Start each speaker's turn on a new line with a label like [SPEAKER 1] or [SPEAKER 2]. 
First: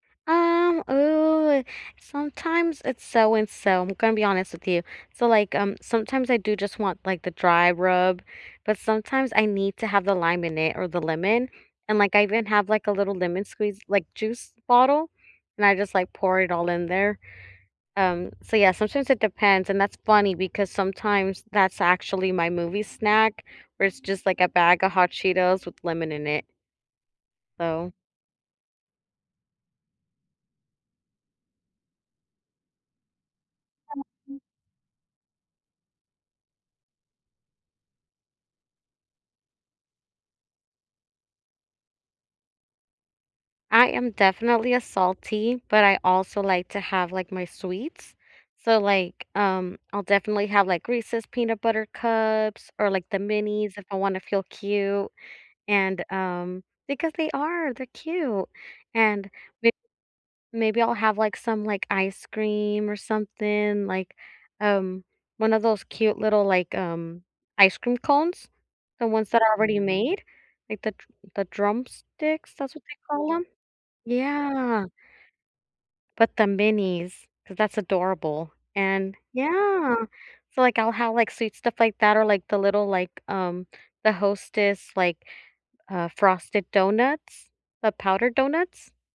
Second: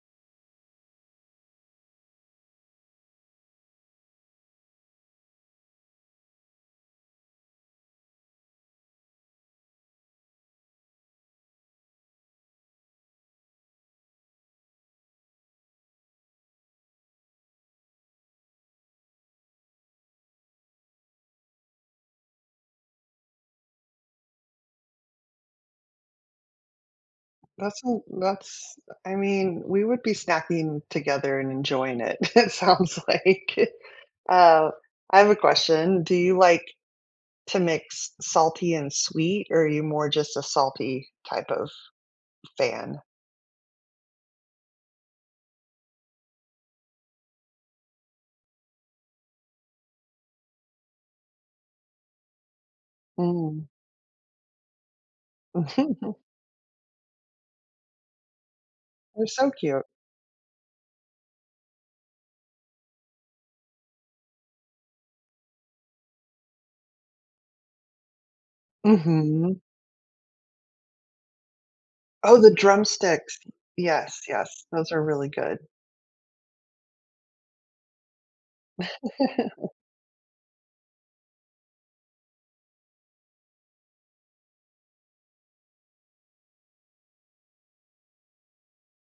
[SPEAKER 1] Um, ooh, sometimes it's so and so, I'm gonna be honest with you. So, like, um, sometimes I do just want, like, the dry rub, but sometimes I need to have the lime in it or the lemon, and like, I even have, like, a little lemon squeeze, like, juice bottle, and I just, like, pour it all in there, um, so yeah, sometimes it depends, and that's funny because sometimes that's actually my movie snack where it's just a bag of Hot Cheetos with lemon in it.
[SPEAKER 2] That's a
[SPEAKER 1] So
[SPEAKER 2] l that's uh, I mean, we would be snacking together and enjoying it, it sounds like. Uh, I have a question, do you like to mix salty and sweet or are you more just a salty type of fan?
[SPEAKER 1] I am definitely a salty, but I also like to have, like, my sweets, so, like, um, I'll definitely have, like, Reese's Peanut Butter Cups, or like the
[SPEAKER 2] Mm.
[SPEAKER 1] minis if I wanna feel cute, and um Because they are, they're cute,
[SPEAKER 2] They're
[SPEAKER 1] and
[SPEAKER 2] so
[SPEAKER 1] m
[SPEAKER 2] cute.
[SPEAKER 1] maybe I'll have, like, some, like, ice cream or something like, um, one of those cute little, like, um, ice cream cones. The ones that are
[SPEAKER 2] Mhm.
[SPEAKER 1] already made, like, the Dr the
[SPEAKER 2] Oh,
[SPEAKER 1] Drumsticks,
[SPEAKER 2] the
[SPEAKER 1] that's what they call
[SPEAKER 2] Drumsticks.
[SPEAKER 1] 'em?
[SPEAKER 2] Yes, yes.
[SPEAKER 1] Yeah.
[SPEAKER 2] Those are really good.
[SPEAKER 1] But the minis, 'cause that's adorable, and Yeah. So like I'll have, like, sweet stuff like that or, like, the little, like, um, the Hostess, like, uh, frosted donuts, the powdered donuts.